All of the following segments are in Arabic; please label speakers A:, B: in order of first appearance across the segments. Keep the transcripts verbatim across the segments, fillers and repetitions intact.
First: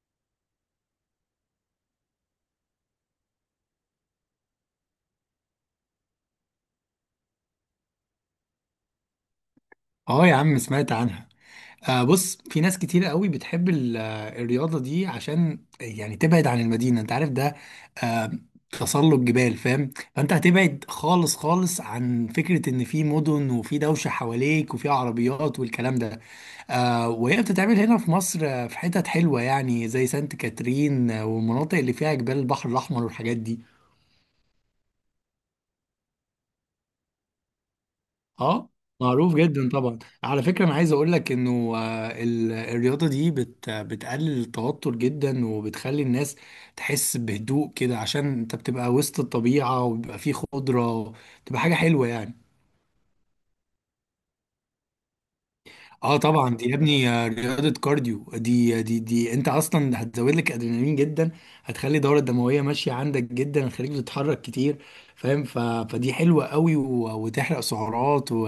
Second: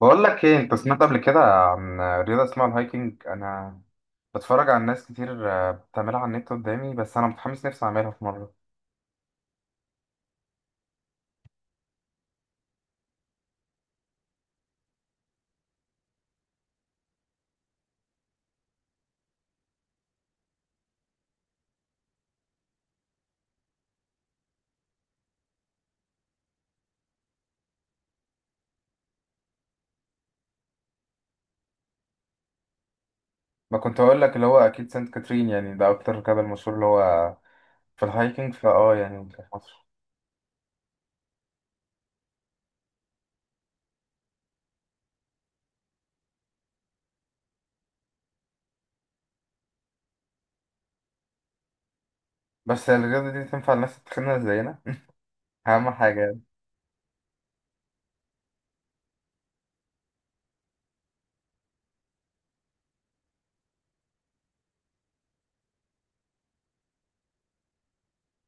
A: بقول لك ايه، انت سمعت قبل كده عن رياضه اسمها الهايكنج؟ انا بتفرج على ناس كتير، آه، بتعملها على النت قدامي، بس انا متحمس نفسي اعملها في مره.
B: اه يا عم، سمعت عنها. آه بص، في ناس كتير قوي بتحب ال- آه، الرياضة دي، عشان يعني تبعد عن المدينة، انت عارف ده. آه تسلق جبال، فاهم؟ فانت هتبعد خالص خالص عن فكرة ان في مدن وفي دوشة حواليك وفي عربيات والكلام ده. آه وهي بتتعمل هنا في مصر، آه، في حتت حلوة، يعني زي سانت كاترين، آه، والمناطق اللي فيها جبال البحر الأحمر والحاجات دي.
A: ما كنت اقول لك اللي هو اكيد سانت كاترين، يعني ده اكتر جبل مشهور اللي هو في الهايكنج
B: اه،
A: فاه يعني
B: معروف
A: في
B: جدا
A: مصر.
B: طبعا. على فكرة، انا عايز اقول لك انه آه، ال- الرياضة دي بت بتقلل التوتر جدا، وبتخلي الناس تحس بهدوء كده عشان انت بتبقى وسط الطبيعة وبيبقى فيه خضرة. بتبقى حاجة حلوة يعني.
A: بس الرياضه دي تنفع الناس التخينه زينا اهم
B: اه
A: حاجه يعني.
B: طبعا، دي يا ابني آه، رياضة كارديو. دي دي دي انت اصلا هتزود لك ادرينالين جدا، هتخلي الدورة الدموية ماشية عندك جدا، هتخليك تتحرك كتير، فاهم. ف... فدي حلوة قوي، و... وتحرق سعرات، و...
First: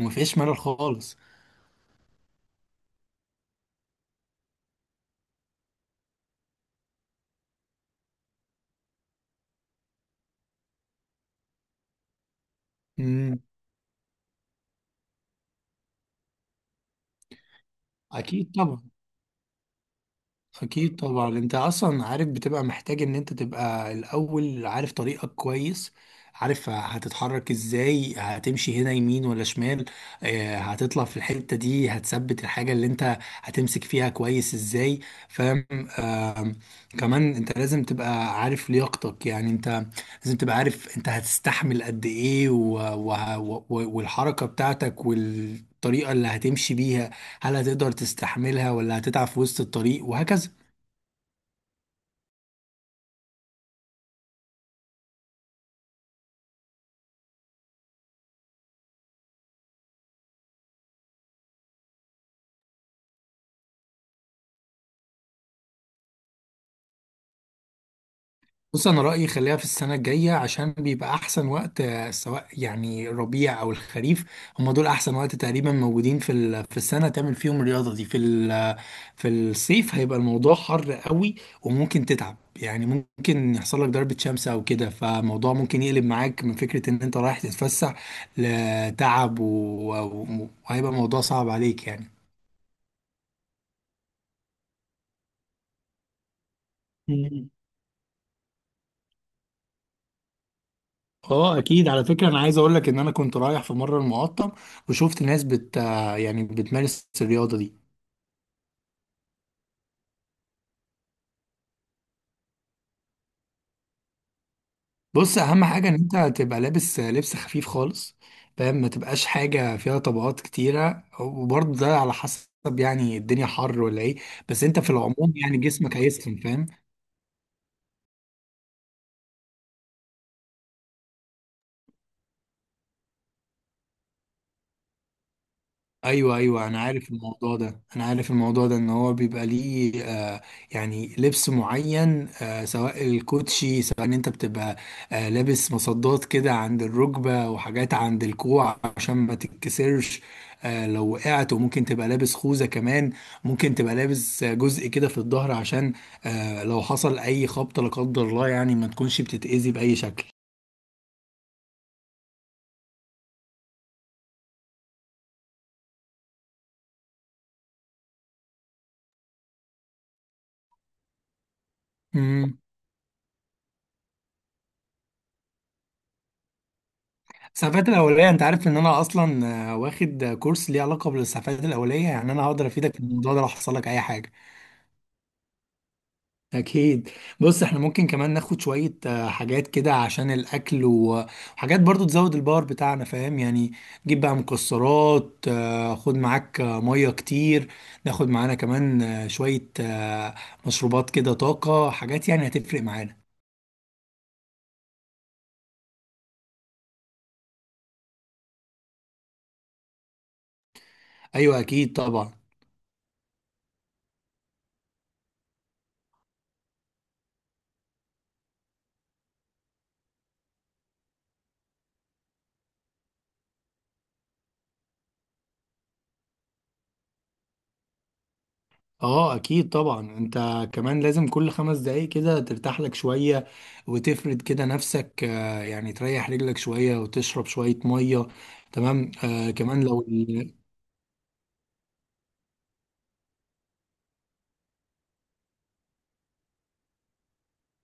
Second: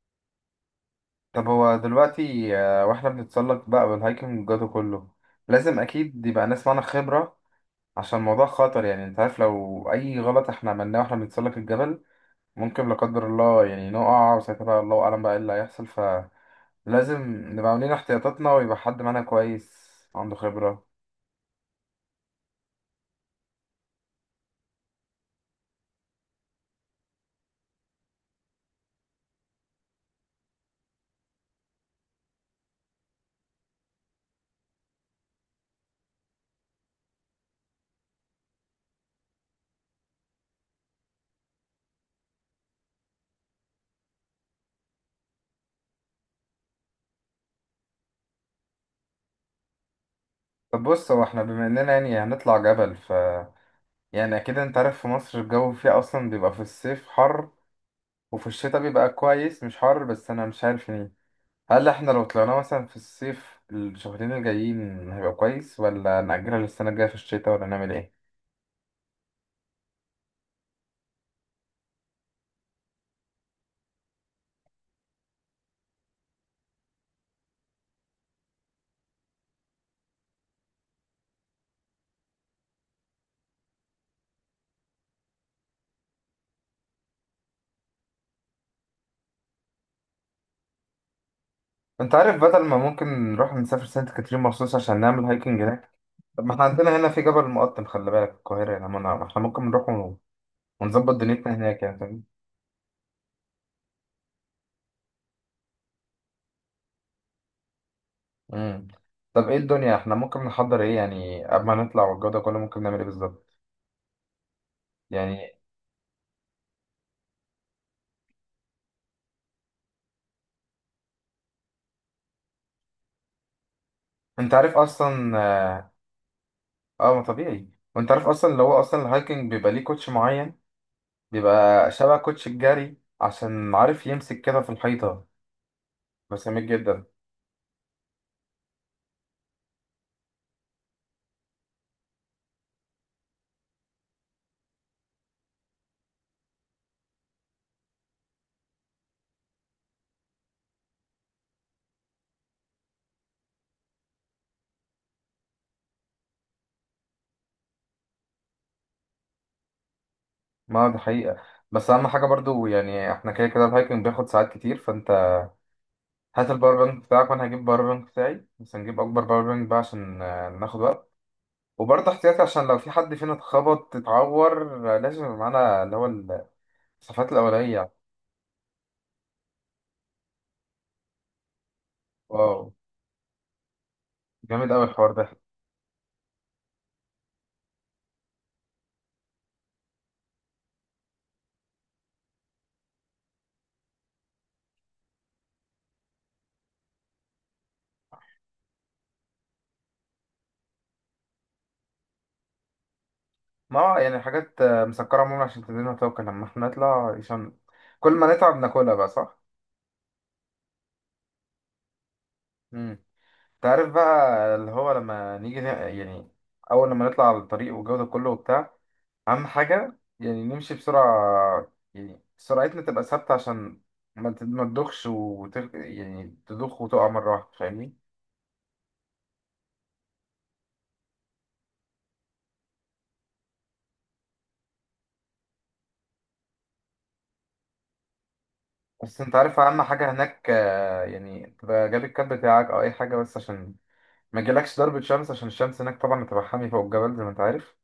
B: ومفيش ملل خالص.
A: طب هو دلوقتي آه، واحنا بنتسلق بقى بالهايكنج والجو ده كله، لازم اكيد يبقى ناس معانا خبره، عشان الموضوع خطر يعني. انت عارف لو اي غلط احنا عملناه واحنا بنتسلق الجبل، ممكن لا قدر الله يعني نقع، وساعتها بقى الله أعلم بقى إيه اللي هيحصل، فلازم نبقى عاملين
B: اكيد
A: احتياطاتنا، ويبقى
B: طبعا.
A: حد معانا كويس عنده خبرة.
B: اكيد طبعا، انت اصلا عارف بتبقى محتاج ان انت تبقى الاول عارف طريقك كويس، عارف هتتحرك ازاي، هتمشي هنا يمين ولا شمال، آه، هتطلع في الحتة دي، هتثبت الحاجة اللي انت هتمسك فيها كويس ازاي، فاهم. آم، كمان انت لازم تبقى عارف لياقتك، يعني انت لازم تبقى عارف انت هتستحمل قد ايه، و... و... و... والحركة بتاعتك والطريقة اللي هتمشي بيها، هل هتقدر تستحملها ولا هتتعب في وسط الطريق وهكذا.
A: طب بص، هو احنا بما إننا يعني هنطلع جبل، ف يعني أكيد أنت عارف في مصر الجو فيها أصلا بيبقى في الصيف حر، وفي الشتاء بيبقى كويس مش حر. بس أنا مش عارف يعني، هل احنا لو طلعنا مثلا في الصيف الشهرين الجايين هيبقى كويس، ولا نأجلها للسنة الجاية في الشتاء، ولا نعمل ايه؟
B: بص، انا رأيي خليها في السنة الجاية عشان بيبقى احسن وقت، آه، سواء يعني الربيع او الخريف. هم دول احسن وقت تقريبا، موجودين في ال- في السنة، تعمل فيهم الرياضة دي في ال- في الصيف. هيبقى الموضوع حر قوي وممكن تتعب، يعني ممكن يحصل لك ضربة شمس او كده، فالموضوع ممكن يقلب معاك من فكرة ان انت رايح تتفسح لتعب، و- و- وهيبقى الموضوع صعب عليك
A: انت عارف، بدل ما ممكن نروح نسافر سانت كاترين مخصوص عشان نعمل هايكنج هناك، طب ما احنا عندنا هنا في جبل
B: يعني.
A: المقطم، خلي بالك في القاهرة، يعني ما أنا- ما احنا ممكن نروح ون- ونظبط دنيتنا
B: اه
A: هناك،
B: اكيد.
A: يعني
B: على
A: فاهم.
B: فكره، انا عايز اقول لك ان انا كنت رايح في مره المقطم وشفت ناس بت يعني بتمارس الرياضه دي.
A: امم طب ايه الدنيا، احنا ممكن نحضر ايه يعني قبل ما نطلع والجو ده كله؟ ممكن نعمل ايه بالظبط
B: بص،
A: يعني؟
B: اهم حاجه ان انت تبقى لابس لبس خفيف خالص، فاهم، ما تبقاش حاجه فيها طبقات كتيره. وبرضه ده على حسب يعني الدنيا حر ولا ايه،
A: انت
B: بس
A: عارف
B: انت في العموم
A: اصلا
B: يعني
A: اه.
B: جسمك هيسخن، فاهم.
A: آه، ما طبيعي، وانت عارف اصلا اللي هو اصلا الهايكنج بيبقى ليه كوتش معين، بيبقى شبه كوتش الجري، عشان عارف يمسك كده في الحيطة.
B: ايوه،
A: بس جميل
B: ايوه، انا
A: جدا.
B: عارف الموضوع ده، انا عارف الموضوع ده، ان هو بيبقى ليه آه يعني لبس معين، آه سواء الكوتشي، سواء ان انت بتبقى آه لابس مصدات كده عند الركبه وحاجات عند الكوع عشان ما تتكسرش آه لو وقعت. وممكن تبقى لابس خوذه كمان، ممكن تبقى لابس آه، جزء كده في الظهر عشان آه لو حصل اي خبطه لا قدر الله، يعني ما تكونش بتتاذي باي شكل.
A: ما ده حقيقة، بس اهم حاجة برضو يعني، احنا كده كده الهايكنج بياخد ساعات كتير. هات الباور بانك بتاعك، وانا هجيب باور بانك بتاعي، بس هنجيب اكبر باور بانك بقى عشان آه، ناخد وقت، وبرضه احتياطي
B: مم.
A: عشان لو في حد فينا اتخبط اتعور، آه، لازم يبقى معانا اللي هو الاسعافات
B: الإسعافات
A: الاوليه.
B: الأولية، أنت عارف إن أنا أصلا آه، واخد آه، كورس ليه علاقة بالإسعافات الأولية، يعني أنا
A: واو،
B: هقدر أفيدك في الموضوع ده لو حصل لك أي حاجة.
A: جامد قوي الحوار ده.
B: أكيد. بص، إحنا ممكن كمان ناخد شوية آه، حاجات كده عشان الأكل، و- وحاجات برضو تزود الباور بتاعنا، فاهم يعني. جيب بقى مكسرات، آه، خد معاك آه، مية كتير. ناخد معانا كمان آه، شوية آه، مشروبات كده، طاقة، حاجات يعني هتفرق معانا.
A: ما هو يعني حاجات آه، مسكره عموما، عشان تدينا طاقه لما احنا نطلع، عشان كل ما نتعب ناكلها بقى، صح؟
B: أيوة، أكيد طبعا.
A: امم تعرف بقى اللي هو لما نيجي ن- يعني اول لما نطلع على الطريق والجو ده كله وبتاع، اهم حاجه يعني نمشي بسرعه، يعني سرعتنا تبقى ثابته، عشان ما ت- ما تدخش وتغ... يعني تدخ وتقع مره واحده، فاهمني؟
B: اه اكيد طبعا. انت كمان لازم كل خمس دقايق كده ترتاح لك شوية، وتفرد كده نفسك، آه، يعني تريح رجلك شوية وتشرب شوية مية، تمام.
A: بس انت
B: آه
A: عارف اهم
B: كمان، لو
A: حاجه هناك،
B: ال-
A: آه، يعني تبقى جاب الكاب بتاعك او اي حاجه، بس عشان ما يجيلكش ضربه شمس، عشان الشمس هناك طبعا هتبقى حامي فوق الجبل زي ما انت عارف.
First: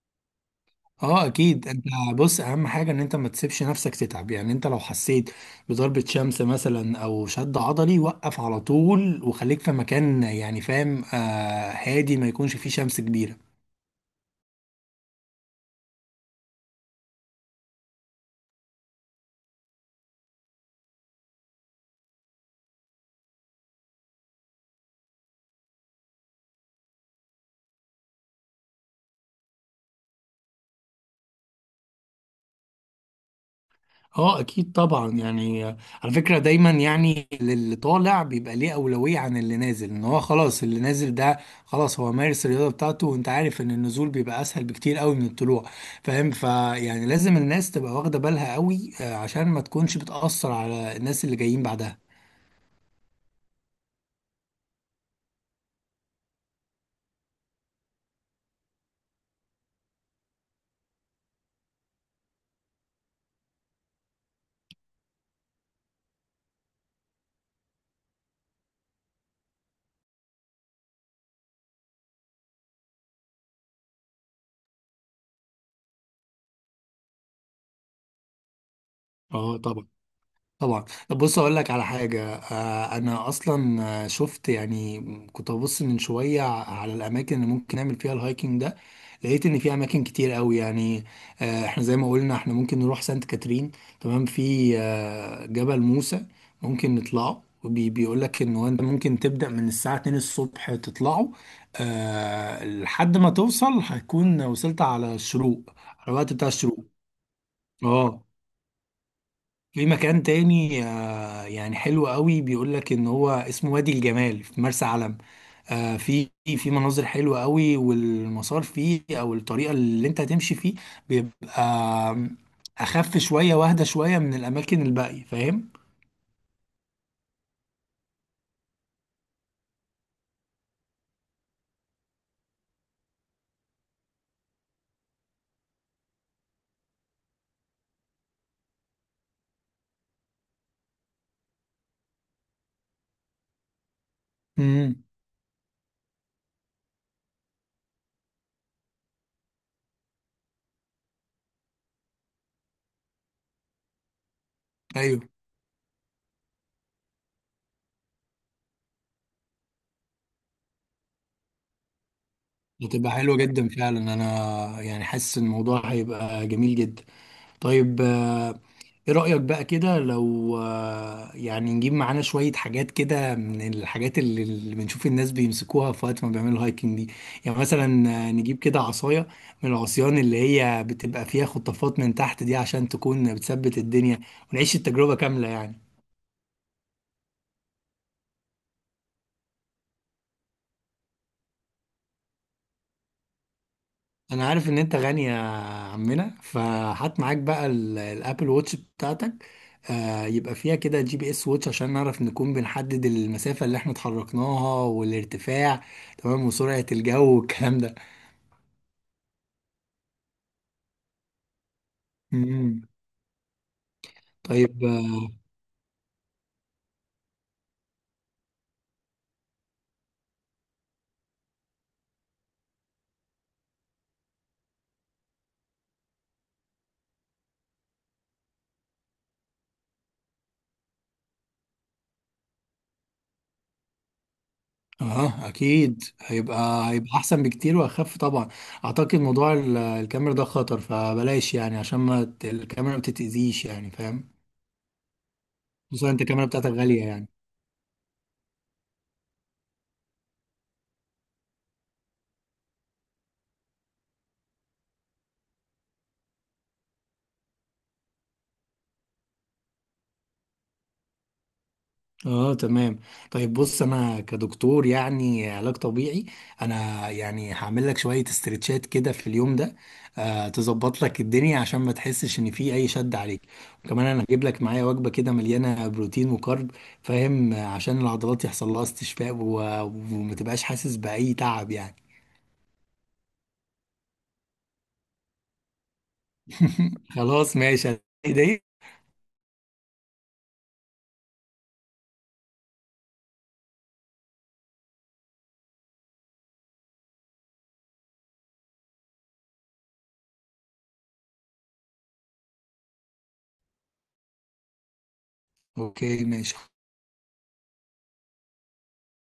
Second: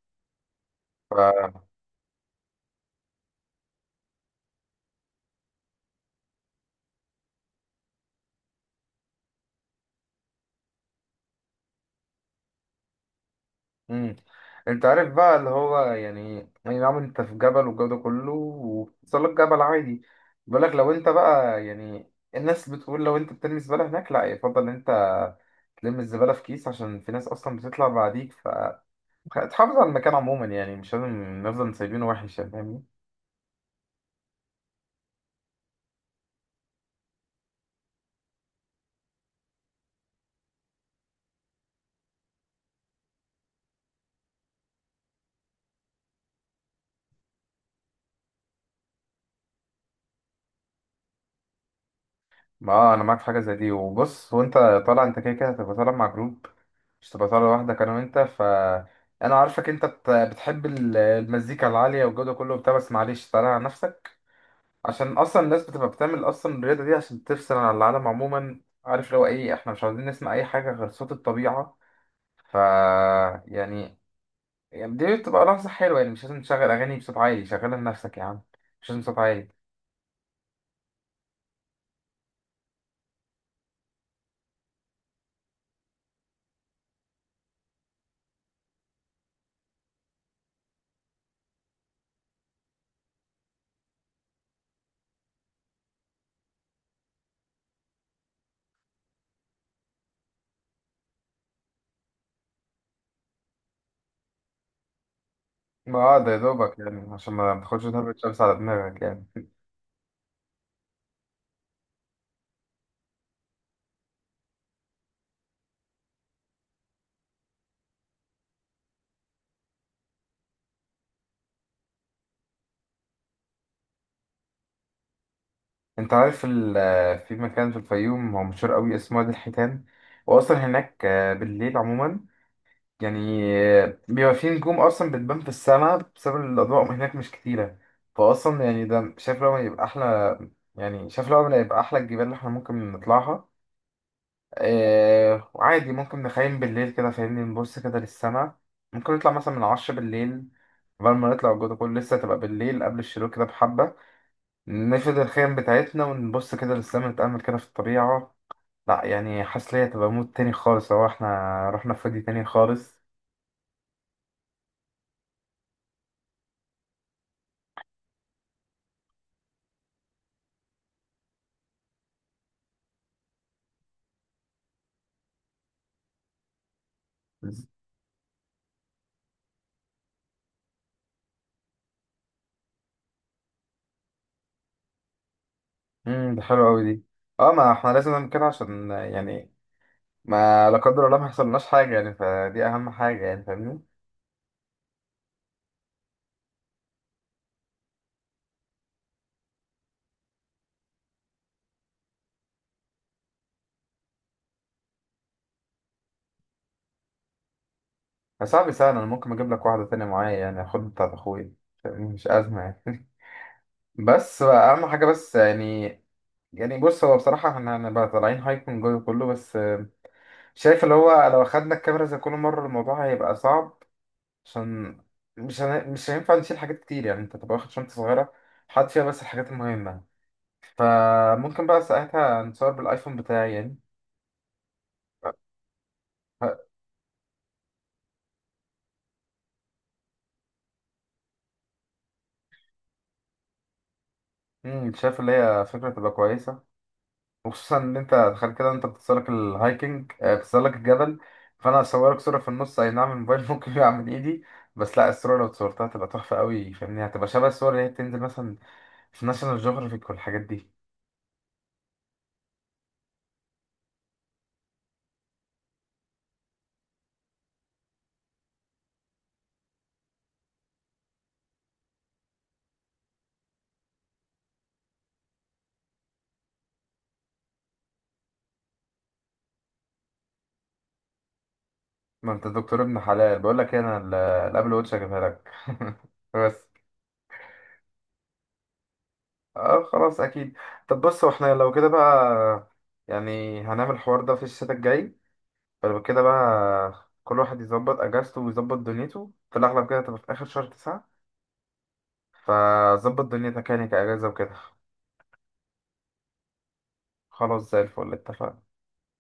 B: اه اكيد. انت، بص، اهم حاجة ان انت ما تسيبش نفسك تتعب، يعني انت لو حسيت بضربة شمس مثلا او شد عضلي، وقف على طول وخليك في مكان يعني، فاهم، آه هادي، ما يكونش فيه شمس كبيرة.
A: امم انت عارف بقى اللي هو يعني يعني نعم، انت في جبل والجو ده كله، وبتصل لك جبل عادي بيقولك لو انت بقى يعني. الناس بتقول لو انت بترمي الزبالة هناك، لا، يفضل ان انت تلم الزبالة في كيس، عشان في ناس اصلا بتطلع بعديك، فتحافظ على المكان عموما، يعني مش لازم نفضل سايبينه وحش، يعني فاهمني.
B: اه، اكيد طبعا. يعني على فكره، دايما يعني اللي طالع بيبقى ليه اولويه عن اللي نازل، ان هو خلاص اللي نازل ده خلاص هو مارس الرياضه بتاعته، وانت عارف ان النزول بيبقى اسهل بكتير قوي من الطلوع، فاهم، فيعني لازم الناس تبقى واخده بالها قوي، آه، عشان ما تكونش بتاثر على الناس اللي جايين بعدها.
A: ما انا معاك في حاجة زي دي. وبص، وانت طالع، انت كده كده هتبقى طالع مع جروب، مش تبقى طالع لوحدك انا وانت، ف انا عارفك انت بت- بتحب ال- المزيكا العاليه والجو ده كله وبتاع، بس معلش تعالى على نفسك، عشان اصلا الناس بتبقى بتعمل اصلا الرياضه دي عشان تفصل عن العالم عموما. عارف لو ايه، احنا مش عاوزين نسمع اي حاجه غير صوت الطبيعه، ف يعني يعني دي بتبقى لحظه حلوه يعني، مش لازم تشغل اغاني بصوت عالي. شغلها لنفسك يا عم، مش لازم صوت عالي.
B: اه طبعا. طبعا، بص اقول لك على حاجه، آه، انا اصلا آه، شفت، يعني كنت ببص من شويه على الاماكن اللي ممكن نعمل فيها الهايكنج ده، لقيت ان في اماكن كتير قوي يعني. آه، احنا زي ما قلنا احنا ممكن نروح سانت كاترين، تمام. في آه، جبل موسى، ممكن نطلعه وبيقول لك ان هو انت ممكن تبدا من الساعه الثانية الصبح تطلعه، آه، لحد ما توصل هتكون وصلت على الشروق،
A: ما
B: على
A: اه، ده
B: الوقت
A: يا
B: بتاع
A: دوبك
B: الشروق.
A: يعني، عشان ما تاخدش ضربة
B: اه.
A: شمس على دماغك يعني.
B: في مكان تاني يعني حلو قوي، بيقول لك ان هو اسمه وادي الجمال في مرسى علم. آه في في مناظر حلوه قوي، والمسار فيه او الطريقه اللي انت هتمشي فيه بيبقى اخف شويه واهدى شويه من الاماكن الباقيه، فاهم.
A: انت عارف ال- في مكان في الفيوم هو مشهور قوي اسمه وادي الحيتان، واصلا هناك آه، بالليل عموما يعني، آه، بيبقى في نجوم اصلا بتبان في السماء بسبب الاضواء هناك مش كتيره، فاصلا يعني ده شايف لو ما يبقى احلى، يعني شايف لو ما يبقى احلى الجبال اللي احنا ممكن نطلعها.
B: امم
A: آه، وعادي ممكن نخيم بالليل كده فاهمني، نبص كده للسماء. ممكن نطلع مثلا من عشرة بالليل، قبل ما نطلع الجو ده كله لسه تبقى بالليل، قبل الشروق كده بحبة نفرد
B: ايوه،
A: الخيم بتاعتنا، ونبص كده للسما، نتأمل كده في الطبيعة. لا يعني، حاسس ليا تبقى مود تاني خالص لو احنا رحنا في وادي تاني خالص.
B: بتبقى حلوه جدا فعلا. انا يعني حاسس إن الموضوع هيبقى جميل جدا. طيب، آه، ايه رأيك بقى كده لو آه، يعني نجيب معانا شوية حاجات كده من الحاجات اللي اللي بنشوف الناس بيمسكوها في وقت ما بيعملوا هايكنج دي. يعني مثلا آه، نجيب كده عصاية من العصيان اللي هي بتبقى فيها خطافات من تحت دي، عشان تكون بتثبت الدنيا، ونعيش التجربة كاملة يعني.
A: امم دي حلوة أوي دي. اه، ما احنا لازم نعمل كده، عشان يعني ما لا قدر الله ما يحصلناش حاجة يعني، فدي أهم حاجة يعني فاهمني.
B: انا عارف ان انت غني يا عمنا، فهات معاك بقى ال- الابل ووتش بتاعتك، آه يبقى فيها كده جي بي اس ووتش، عشان نعرف نكون بنحدد المسافة اللي احنا اتحركناها والارتفاع، تمام، وسرعة الجو والكلام ده.
A: يا صاحبي سهل، أنا ممكن أجيب لك واحدة تانية معايا، يعني أخد بتاعت أخويا، فاهمني؟ مش أزمة
B: مم.
A: يعني. بس بقى
B: طيب،
A: أهم حاجة
B: اه.
A: بس يعني. يعني بص، هو بصراحة احنا هنبقى طالعين هايكنج جوه كله، بس شايف اللي هو لو أخدنا الكاميرا زي كل مرة الموضوع هيبقى صعب، عشان مش هن... مش هينفع نشيل حاجات كتير، يعني أنت تبقى واخد شنطة صغيرة، حاطط فيها بس الحاجات المهمة، فممكن بقى ساعتها نصور بالآيفون بتاعي يعني.
B: آه، اكيد هيبقى هيبقى احسن بكتير واخف طبعا. اعتقد موضوع ال- الكاميرا ده خطر، فبلاش يعني، عشان ما ت- الكاميرا ما تتأذيش، يعني فاهم،
A: امم شايف اللي هي فكرة تبقى
B: خصوصا انت الكاميرا
A: كويسة.
B: بتاعتك غالية يعني.
A: وخصوصا ان انت تخيل كده، انت بتتسلق الهايكنج، آه، بتتسلق الجبل، فانا هصورك صورة في النص، اي نعم الموبايل ممكن يقع من ايدي، بس لا، الصورة لو اتصورتها هتبقى تحفة قوي فاهمني، هتبقى شبه الصور اللي هي بتنزل مثلا في ناشونال جيوغرافيك والحاجات دي.
B: اه تمام. طيب، بص، انا كدكتور يعني علاج طبيعي، انا يعني هعمل لك شويه استرتشات كده في اليوم ده، آه تظبط لك الدنيا عشان ما تحسش ان في اي شد عليك. وكمان انا هجيب لك معايا وجبه كده مليانه بروتين وكارب، فاهم، آه، عشان العضلات يحصل لها استشفاء، و... وما تبقاش حاسس باي تعب يعني.
A: ما انت دكتور ابن حلال، بقول لك ايه، انا ال- الابل واتش هجيبها لك بس.
B: خلاص ماشي. دي
A: اه خلاص، اكيد. طب بص، واحنا لو كده بقى يعني هنعمل الحوار ده في الشتاء الجاي، فلو كده بقى كل واحد يظبط اجازته ويظبط دنيته، في الاغلب كده تبقى في اخر شهر تسعة، فظبط دنيتك يعني كاجازه وكده.
B: اوكي ماشي.
A: خلاص زي الفل، اتفقنا.